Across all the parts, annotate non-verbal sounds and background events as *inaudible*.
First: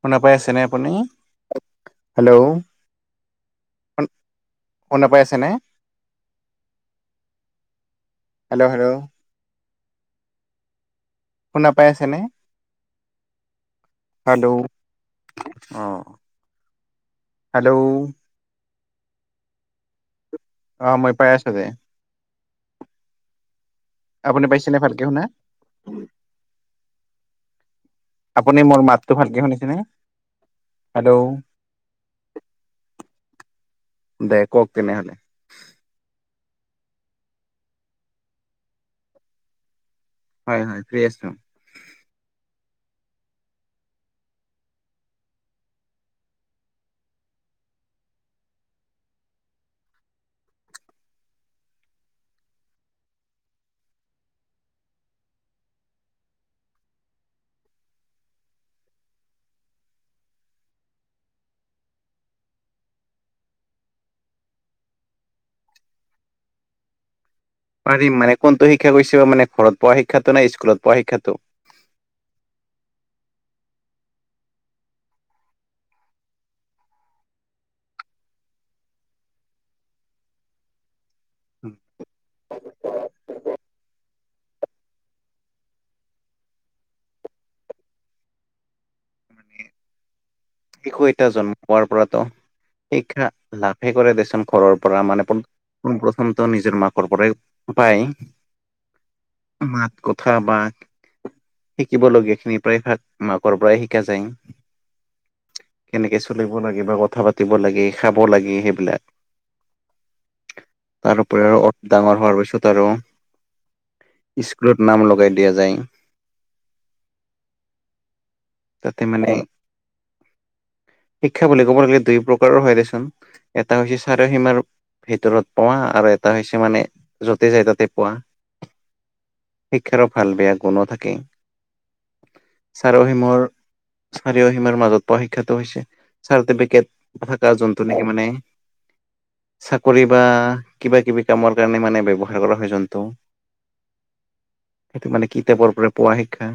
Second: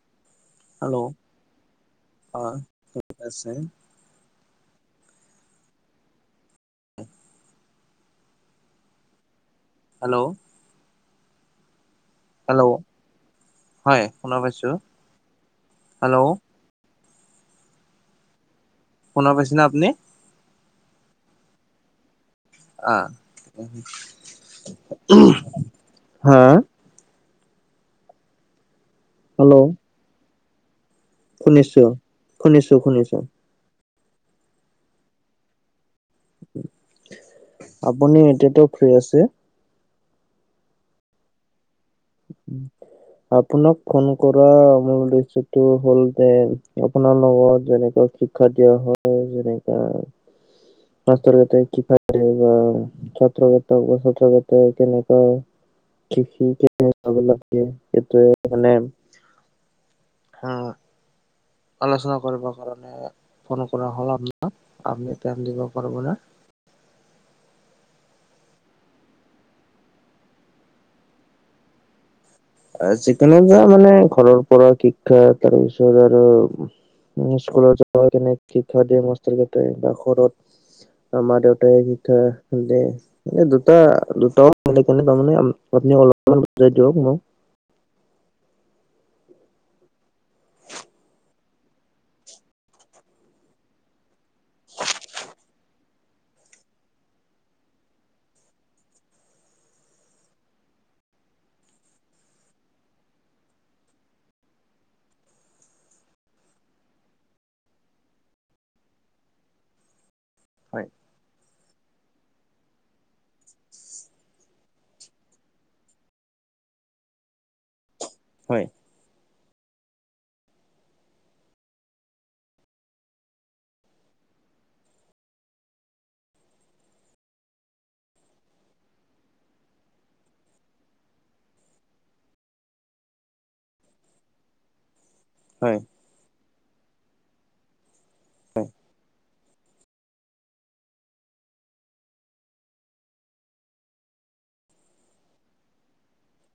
শুনা পাই আছে নে হেল্ল' হেল্ল' অ ঠিক আছে শুনা পাই আছানে হেল্ল হেল্ল' হেল্লো' শুনা পাই আছে নে? হেল্লো' হয় শুনা হেল্ল' পাইছোঁ হেল্লো' হেল্লো' শুনা পাইছা নে আপুনি? অ মই পাই আছো দে। অ, আপুনি পাইছেনে ভালকে শুনা, হা আপুনি মোৰ মাত- টো ভালকে হেল্ল' শুনিছা নে? শুনিছো শুনিছো শুনিছো। দে কওক তেনেহ'লে - আপুনি এতিয়াতো ফ্ৰী আছে? হয় হয় ফ্ৰী আছোঁ। উম আপোনাক ফোন কৰা মূল উদ্দেশ্যটো হ'ল যে আপোনাৰ লগত যেনেকৈ *unintelligible* *unintelligible* *unintelligible* আলোচনা কৰিব কাৰণে ফোন কৰা হল আপোনাক, আপুনি টাইম দিব পাৰিব নে? পাৰিম মানে কোনটো শিক্ষা কৈছা মানে ঘৰত পঢোৱা শিক্ষাটো নাই স্কুলত পঢোৱা শিক্ষাটো? যি কোনো মানে ঘৰৰ পৰা শিক্ষা তাৰপিছত আৰু - উ স্কুলত যাব কেনে শিক্ষা দিয়ে মাষ্টৰ কেইটাই বা ঘৰত। আমাৰ দেউতাই যি শিক্ষা দিয়ে মানে দু টা দুটাও তাৰ মানে আপুনি অলপমান বজাই দিয়ক মোক। শিশু এটা জন্ম হোৱাৰ পৰাতো শিক্ষা লাভে কৰে দেচোন। ঘৰৰ পৰা মানে পোন প্ৰথমটো নিজৰ মাকৰ পৰাই পায়। মাত কথা বা শিকিব লগীয়া খিনি প্ৰায়ভাগ মাকৰ পৰাই শিকা যায়। কেনেকে চলিব লাগে বা কথা পাতিব লাগে খাব লাগে সেইবিলাক। হয় তাৰপৰি আৰু অট ডাঙৰ হোৱাৰ পিছত আৰু- স্কুলত নাম লগাই দিয়া যায়। হয়। তাতে মানে শিক্ষা বুলি ক'ব গলে দুই প্ৰকাৰৰ হয় দেচোন এটা হৈছে চাৰিসীমাৰ ভিতৰত পোৱা আৰু এটা হৈছে মানে য'তে যাই তাতে পোৱা। শিক্ষাৰো ভাল বেয়া গুণো থাকে। চাৰিসিমৰ চাৰিও অসীমাৰ মাজত পোৱা শিক্ষাটো হয় হৈছে চাৰ্টিফিকেট থকা জোন টো নেকি মানে চাকৰি বা কিবা কিবি কামৰ কাৰণে মানে ব্যৱহাৰ কৰা হয় জোনটো। সেইটো মানে কিতাপৰ পৰা পোৱা শিক্ষা।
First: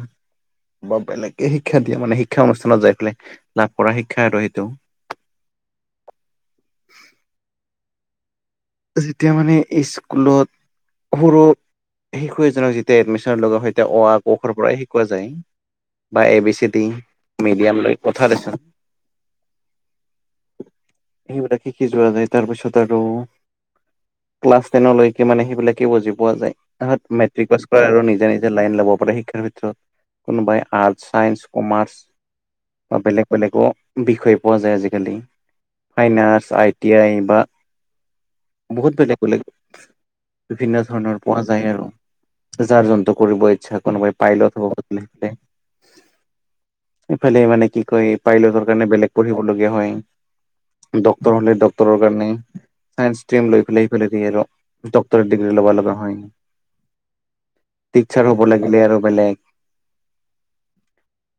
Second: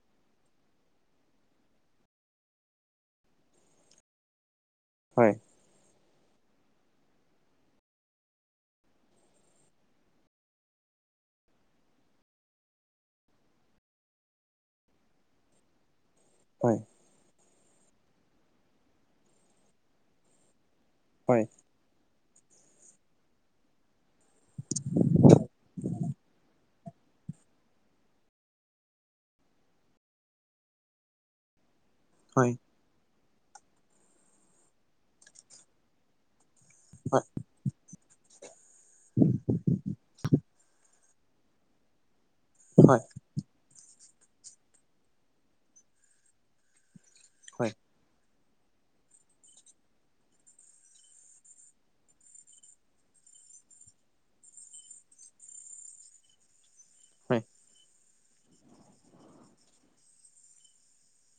ব বেলেগকে শিক্ষা দিয়া মানে শিক্ষা অনুষ্ঠানত যাই পেলাই লাভ কৰা শিক্ষা আৰু সেইটো। হয়। যেতিয়া মানে স্কুলত সৰু শিশু এজনক যেতিয়া এডমিশ্যন লগা হয় অ আ ক খ ৰ পৰাই শিকোৱা যায়। বা এ বি চি হয় দি মিডিয়াম লৈ কথা দেখা। হয় সেইবিলাক শিকি যোৱা যায় তাৰপিছত আৰু ক্লাছ টেনলৈকে মানে সেইবিলাকে বুজি পোৱা যায়। তাত মেট্ৰিক পাছ কৰা আৰু নিজে নিজে লাইন লব পাৰে শিক্ষাৰ ক্ষেত্ৰত। কোনোবাই আৰ্টছ চাইন্ঞ্চ কমাৰ্চ হয়। বা বেলেগ বেলেগো বিষয় পোৱা যায় আজিকালি ফাইনান্স, আই টি আই বা বহুত বেলেগ বেলেগ বিভিন্ন ধৰণৰ পোৱা যায় আৰু। যাৰ হয় যন্ত কৰিব ইচ্ছা কোনোবাই পাইলট হব ইফালে হয় হয় হয় মানে কি কয় পাইলটৰ কাৰণে বেলেগ পঢ়িবলগীয়া হয়। ডক্তৰ হ'লে ডক্তৰ কাৰণে চাইন্স ষ্টিম লৈ পেলাই সিফালে দি আৰু ডক্তৰ ডিগ্ৰী ল'ব লগা হয়। হয়। ট্ৰিছাৰ হ'ব লাগিলে আৰু বেলেগ।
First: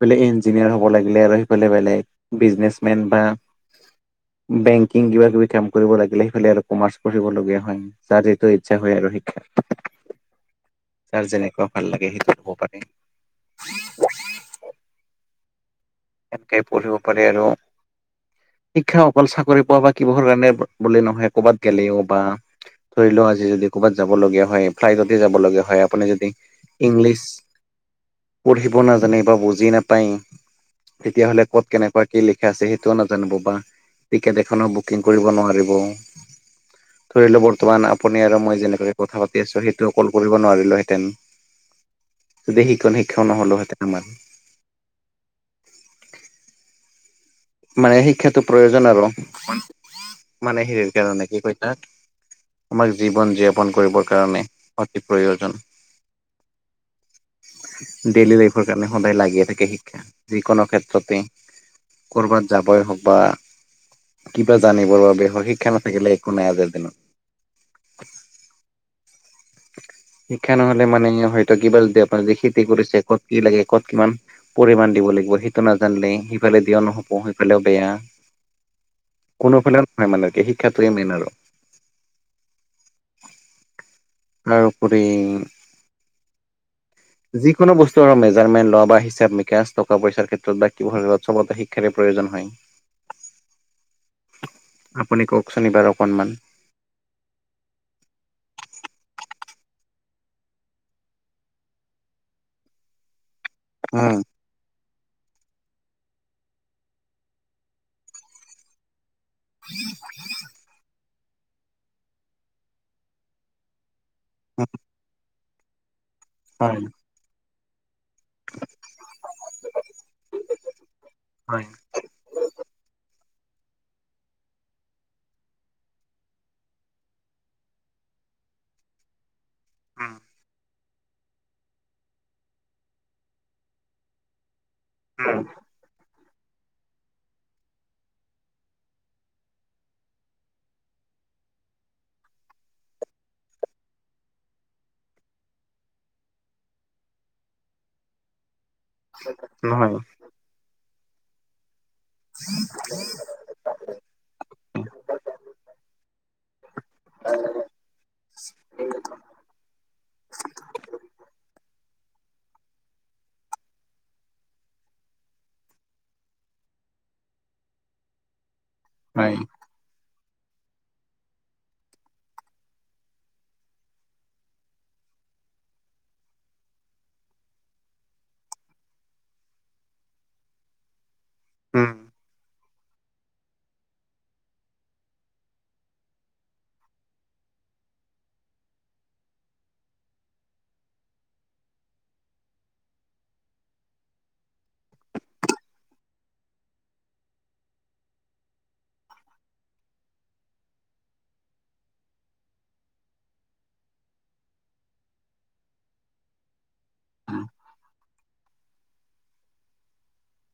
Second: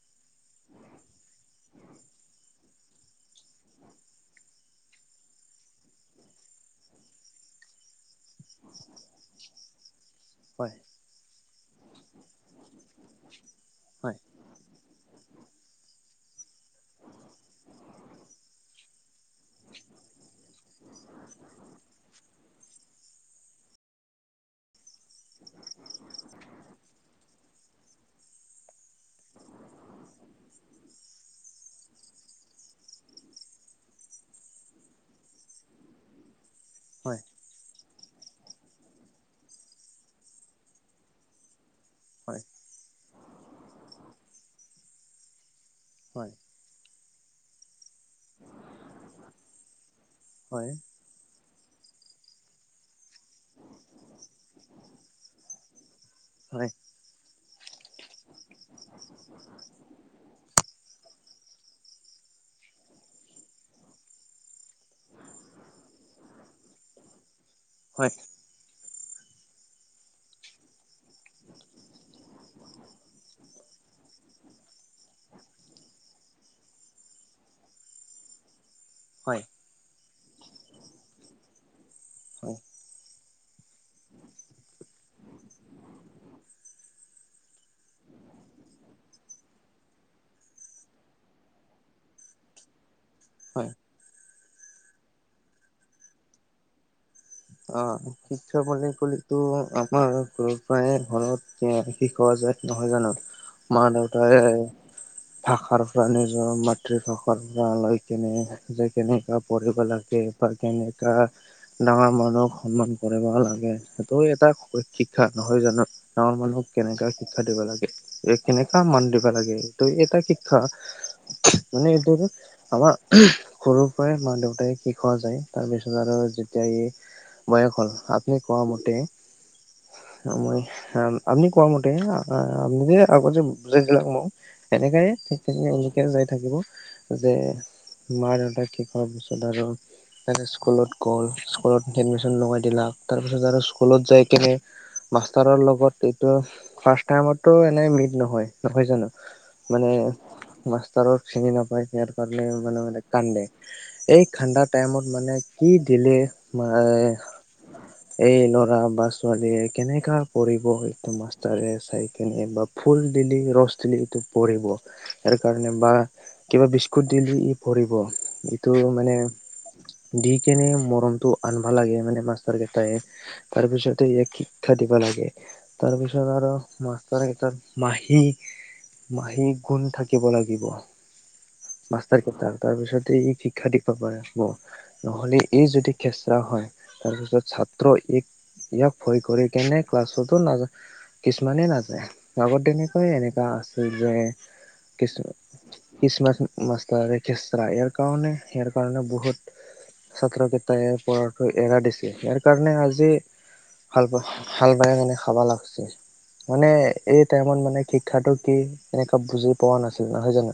বেলেগ ইঞ্জিনিয়াৰ হ'ব লাগিলে আৰু সেইফালে বেলেগ বিজনেচমেন বা বেংকিং কিবা কিবি কাম কৰিব লাগিলে সেইফালে আৰু কমাৰ্চ পঢ়িবলগীয়া হয়। যাৰ যিটো ইচ্ছা হয় আৰু শিক্ষা হয়। যাৰ যেনেকুৱা ভাল লাগে সেইটোত হ'ব পাৰে। হয়। এনেকৈ পঢ়িব পাৰি আৰু। শিক্ষা অকল চাকৰি পোৱা বা কিবাহৰ কাৰণে বুলি নহয় ক'বাত গেলেও বা ধৰি লোৱা আজি যদি কবাত যাব লগীয়া হয় ফ্লাইটতে যাব লগীয়া হয় আপুনি যদি ইংলিছ পঢ়িব নাজানে বা বুজি নাপায় তেতিয়াহ'লে ক'ত কেনেকুৱা কি লিখা আছে সেইটোও নাজানিব বা টিকেট এখনৰ বুকিং কৰিব নোৱাৰিব ধৰিল বৰ্তমান আ আপুনি আৰু মই যেনেকৈ কথা পাতি আছো সেইটো কল কৰিব নোৱাৰিলোহেতেন যদি সিকণ শিক্ষাও নহ'লো হেঁতেন আমাৰ হয় মানে শিক্ষাটো প্ৰয়োজন আৰু মানে হয় হেৰিৰ কাৰণে কি কয় তাক আমাক জীৱন যেপন কৰিবৰ কাৰণে অতি প্ৰয়োজন হয় ডেইলী লাইফৰ কাৰণে সদায় লাগিয়ে থাকে শিক্ষা যিকোনো ক্ষেত্ৰতেই ক'ৰবাত যাবই হওক বা কিবা জানিবৰ বাবে হওক শিক্ষা নাথাকিলে একো নাই আজিৰ দিনত হয় শিক্ষা নহলে মানে হয়তো কিবা যদি আপোনাৰ খেতি কৰিছে ক'ত কি লাগে ক'ত কিমান পৰিমাণ দিব লাগিব সেইটো নাজানিলে সিফালে দিয়াও নহ'ব সিফালেও বেয়া *unintelligible* কোনোফালে নহয় মানে কি শিক্ষাটোৱে মেইন আৰু হয় তাৰ উপৰি *unintelligible* যিকোনো বস্তু আৰু মেজাৰমেণ্ট লোৱা বা হিচাপ মিকাচ টকা পইচাৰ ক্ষেত্ৰত বা *unintelligible* চবতে শিক্ষাৰে প্ৰয়োজন হয় হয় আপুনি কওকচোন এইবাৰ অকনমান অ শিক্ষা বুলি কলেতো আমাৰ সৰুৰ পায়ে ঘৰত এ শিকোৱা যায় নহয় জানো মা উম দেউতাই ভাষাৰ পৰা নিজৰ মাতৃভাষাৰ পৰা লৈ কিনে যেকুনো পঢ়িব লাগে বা কেনেকা ডাঙৰ মানুহক সন্মান কৰিব লাগে এয়ে এটা শৈ শিক্ষা নহয় জানো ডাঙৰ মানুহক হয় কেনেকা শিক্ষা দিব লাগে। এইখিনি কাম মান দিব লাগে ত এই এটা শিক্ষা হয় মানে এটো হল আমাৰ সৰুৰ পৰাই মাক দেউতাই শিকোৱা যায় তাৰ পিছত আৰু যেতিয়া এই বয়স হ'ল আপুনি কোৱা মতে উম মই হাল আপুনি কোৱা মতে আ আপুনি যে আগত বুজাই দিলাক মোক এনেকাই ঠিক থাকিলে এনেকাই যাই থাকিব যে মা দেউতাক শিকাৰ পিছত আৰু সেতে স্কুলত গ'ল কত এডমিশ্যন লগাই দিলাক তাৰপিছত আৰু স্কুলত যাই কিনে মাষ্টাৰৰ লগত এইটো ফাৰ্ষ্ট টাইমতটো এনে মিট নহয়। নহয় জানো মানে নহয় মাষ্টাৰক চিনি নাপায় সেত কাৰণে মানে কান্দে। এই খাণ্ডা টাইমত মানে কি দিলে মাৰে এই ল'ৰা বা ছোৱালীয়ে কেনেকা পঢ়িব এইটো মাষ্টাৰে চাই কিনে বা ফুল দিলি ৰছ দিলি এইটো পৰিব তাৰ কাৰণে বা কিবা বিস্কুট দিলি ই পৰিব। ত' মানে হয় দি কেনে মৰমটো আনবা লাগে মানে মাষ্টাৰ গিটাই। তাৰ পিছতে ইয়াক শিক্ষা দিব লাগে। তাৰপিছত আৰু মাষ্টৰ কেটাক মাহী মাহী গুণ থাকিব লাগিব। উম মাষ্টাৰ কেইটা তাৰ পিছতে ই শিক্ষা দিব পাৰিব নহলে এই যদি খেচৰা হয় তাৰপিছত ছাত্ৰ ই ইয়াক ভয় কৰি কিনে ক্লাছতো নাযা কিছুমানে নাযায় আগত তেনেকাই এনেকা আছিল যে কিছু কিছুমান মাষ্টাৰ খেশ্ৰা ইয়াৰ কাৰণে- ইয়াৰ কাৰণে বহুত ছাত্ৰ কেইটাই পঢ়াটো এৰা দিছে, ইয়াৰ কাৰণে আজি হাল বা - হাল বাই মানে খাবা লাগছে। মানে এই টাইমত মানে শিক্ষাটো কি এনেকা বুজি পোৱা নাছিল নহয় জানো।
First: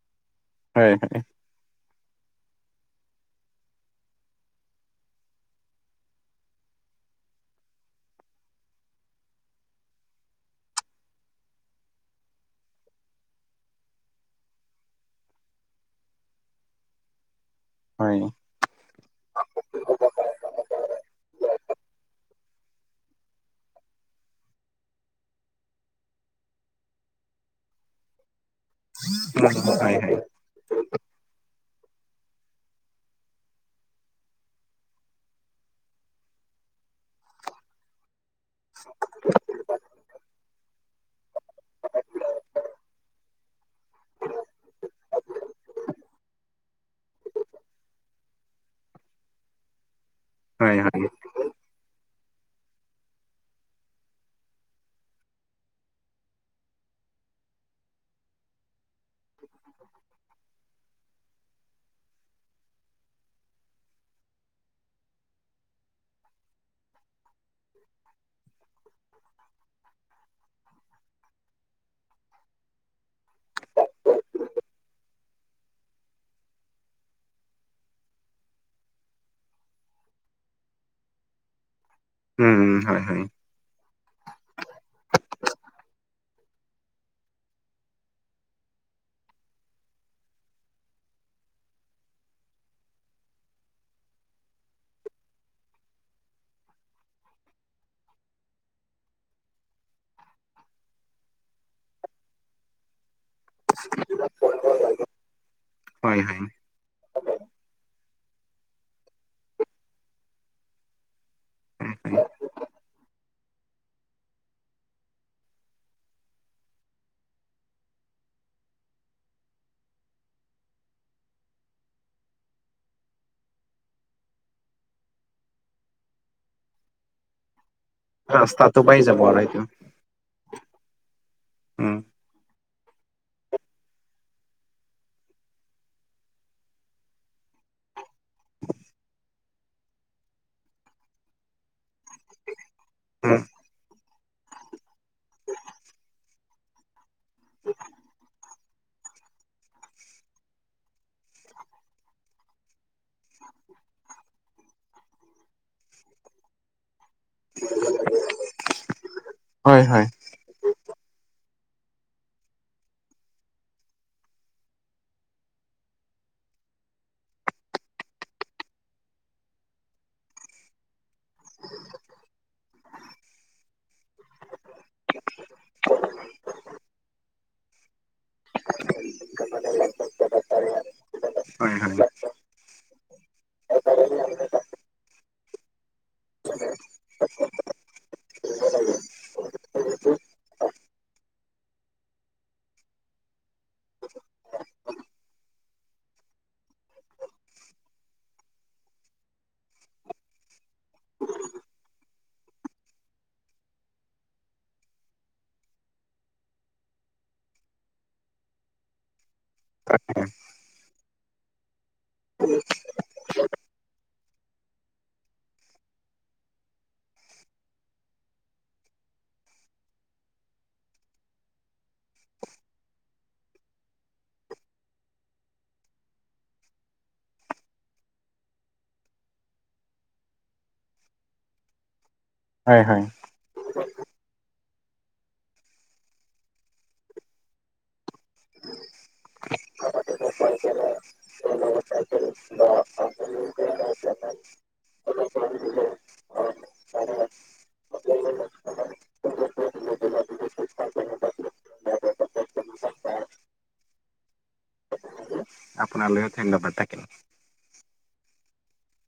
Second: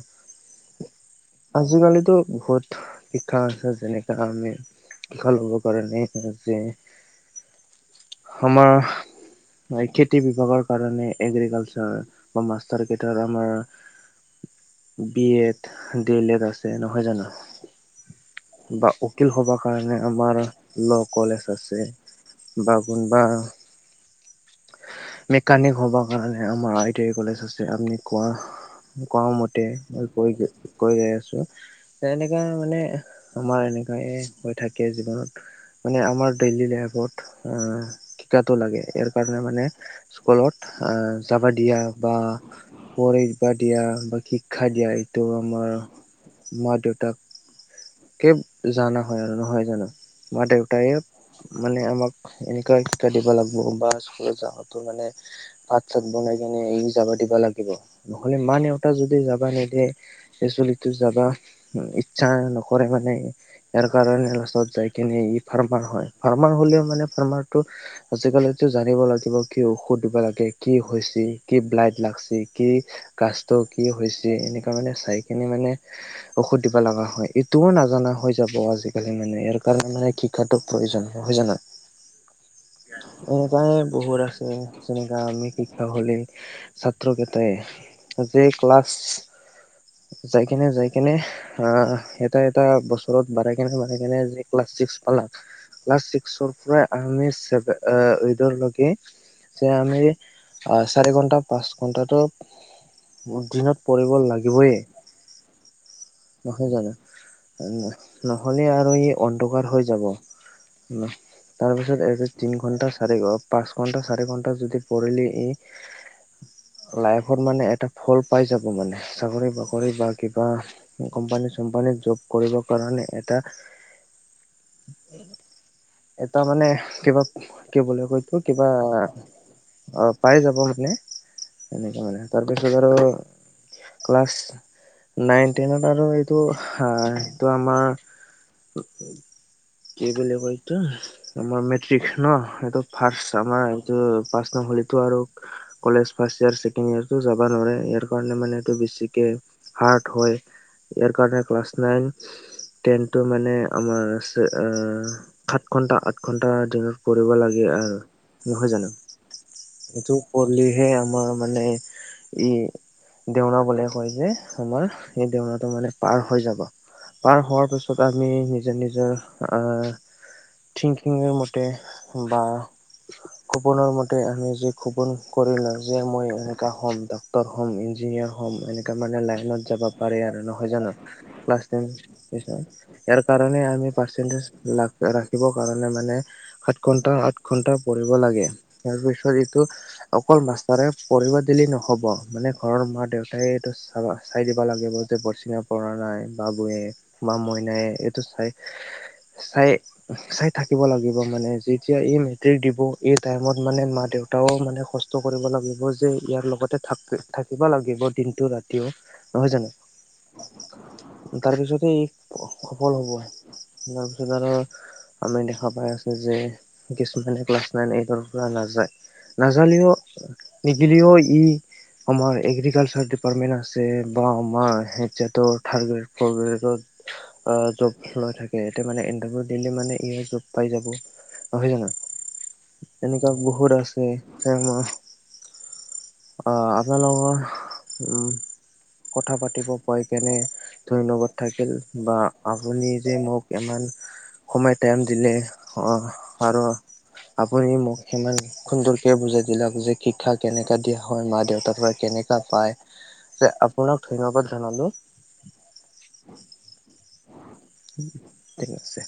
হয় - হয়। আজিকালিতো বহুত শিক্ষা আছে যেনেকা আমি শিক্ষা লবৰ কাৰণে যে আমাৰ হয় খেতি বিভাগৰ কাৰণে এগ্ৰিকালচাৰ বা মাষ্টৰ কেইটাৰ আমাৰ B Ed, D, El Ed আছে নহয় জানো। হয়। বা উকিল হবাহ কাৰণে আমাৰ ল' কলেজ আছে বা কোন বা মেকানিক হবাৰ কাৰণে আমাৰ আই টি আই কলেজ আছে আপনি কোৱা কোৱা মতে হয় লৈ গৈ গৈয়ে আছো, এনেকা মানে আমাৰ এনেকাই হৈ থাকে জীৱনত মানে আমাক ডেইলী লাইফত আহ শিক্ষাটো লগে ইয়াৰ কাৰণে মানে স্কুলত আহ যাবা দিয়া বা পঢ়িবা দিয়া বা শিক্ষা দিয়া এইটো আমাৰ মা দেউতাক কেব জানা হয় আৰু নহয় জানো, মা হয় হয় দেউতাই হয় মানে আমাক এনেকুৱা শিক্ষা দিব লাগিব বা স্কুলত যাৱাতো মানে ভাত চাত বনাই কিনে এ যাবা দিবা লাগিব নহ'লে মা দেউতা যদি যাবা নিদিয়ে চলিতটো যাবা ইচ্ছা নকৰে মান ইয়াৰ কাৰণে লাষ্টত যাই কিনে ই ফাৰ্মাৰ হয় ফাৰ্মাৰ হলেও মানে ফাৰ্মাৰটো আজিকালিতো জানিব লাগিব কি ঔষধ দিব লাগে, কি হৈচি, কি ব্লাড লাগচি, কি কাষ্ট টো কি হৈছে এনেকা মানে চাই কিনি মানে ঔষধ দিবা লগা হয়, এইটোও নাজানা হৈ যাব আজিকালি মানে ইয়াৰ কাৰণে মানে শিক্ষাটো প্ৰয়োজন নহয় জানো। উম হয় হয় অ'। প্ৰায় বহুত আছে যেনেকা আমি শিক্ষক হলি ছাত্ৰকেইটাই যে ক্লাছ যাই কেনে- যাই কেনে অ, এটা- এটা বস্তু ঘৰত বাঢ়াই কেনে বাঢ়াই কেনে যি ক্লাছ ছিক্স পালাক। ক্লাচ ছিক্সৰ পৰা আনি ছ এইটৰ লৈকে যে আমি চাৰি ঘন্টা পাঁচ ঘন্টাটো উম দিনত পঢ়িব লাগিবয়ে। হয় হয় নহয় জানো? নহলে আৰু এই অন্ধকাৰ হৈ যাব তাৰ পিছত এই তিন ঘন্টা চাৰি পাঁচ ঘন্টা চাৰি ঘন্টা যদি পঢ়িলে ই লাইফত মানে এটা ফল পাই যাব মানে চাকৰি বাকৰি বা কিবা কোম্পানী চম্পানীত জব কৰিব কাৰণে এটা এটা মানে কিবা কি বুলে হয়টো কিবা ৰাস্তাটো পাই যাব আৰু এইটো অ, পাই যাব মানে উম এনেকে মানে তাৰপিছত আৰু ক্লাছ নাইন টেনত আৰু এইটো, আ তো আমাৰ কি বুলি কয় এইটো আমাৰ মেট্ৰিক ন? এইটো ফাৰ্ষ্ট আমাৰ এইটো পাঁচ নাহলীটো আৰু college first year second year টো যাবা নোৰে ইয়াৰ কাৰণে মানে এইটো বেছিকে হাৰ্ট হয় ইয়াৰ কাৰণে ক্লাছ নাইন টেনটো মানে আমাৰ আছে আ সাত ঘন্টা, আঠ ঘন্টা দিনত কৰিব লাগে আৰু নহয় জানো? হয় হয় এইটো পলিহে আমাৰ মানে ই দেওনা বোলে কয় যে আমাৰ এই দেওনাটো মানে পাৰ হৈ যাব। পাৰ হোৱাৰ পিছত আমি নিজৰ-নিজৰ আহ থিংকিংৰ মতে বা খপনৰ মতে আমি যি খপন কৰিলা যে মই এনেকা হম। তৰ হ'ম, ইঞ্জিয়াৰ হ'ম। ইনেকা মনে লাইনত যাব পাৰে আৰু নহয় জনো? লাছ হয় তে পিছত ইয়াৰ কাৰণে আমি পাৰ্চেন্টেজ ৰাখিবৰ কাৰণে মানে সাত ঘন্টা, আঠ ঘন্টা পৰিব লাগে তাৰ পিছত এইটো অকল মাষ্টাৰে পঢ়িব দিলি নহ'ব মানে ঘৰৰ মা - দেউতাই এইটো চ চাই দিব লাগিব। তে পাৰ্চী না পৰা নাই বাবুৱে বা মইনায়ে এইটো চাই-চাই চাই থাকিব লাগিব মানে যেতিয়া এই মেট্ৰিক দিব এই টাইমত মানে মা - দেউ এটাও মানে কষ্ট কৰিব লাগিব যে ইয়াৰ লগতে থাক থাকিব লাগিব দিনটো ৰাতিও। নহয় জানো? হয় তাৰ পিছতে সফল হব, তাৰপিছত আৰু আমি দেখা পাই আছোঁ যে কিছুমানে ক্লাছ নাইন এইটৰ পৰা নাযায় নাজানিলেও, নিদিলেও ই অমৰ এগ্ৰিকালচাৰ ডিপাৰ্টমেণ্ট আছে বা আমাৰ *unintelligible* কবেতো আ জব লৈ থাকে এতিয়া মানে ইটাৰভিউ দিলে মানে এই জব পাই যাব। নহয় জানো? হয়, হয়। এনেকুৱা বহুত আছে *unintelligible* আ আপোনালোকৰ উম। কথা পাতিব পাই কিনে ধন্যবাদ থাকিল বা আপুনি যে মোক ইমান সময় টাইম দিলে আহ আৰু আপুনি মোক সিমান সুন্দৰকে বুজাই দিলাক যে শিক্ষা কেনেকা দিয়া হয় মা - দেউতাৰ পৰা কেনেকা পায়। যে আপোনাক ধন্যবাদ জনালোঁ। আপোনালৈও ধন্যবাদ থাকিল। ঠিক আছে।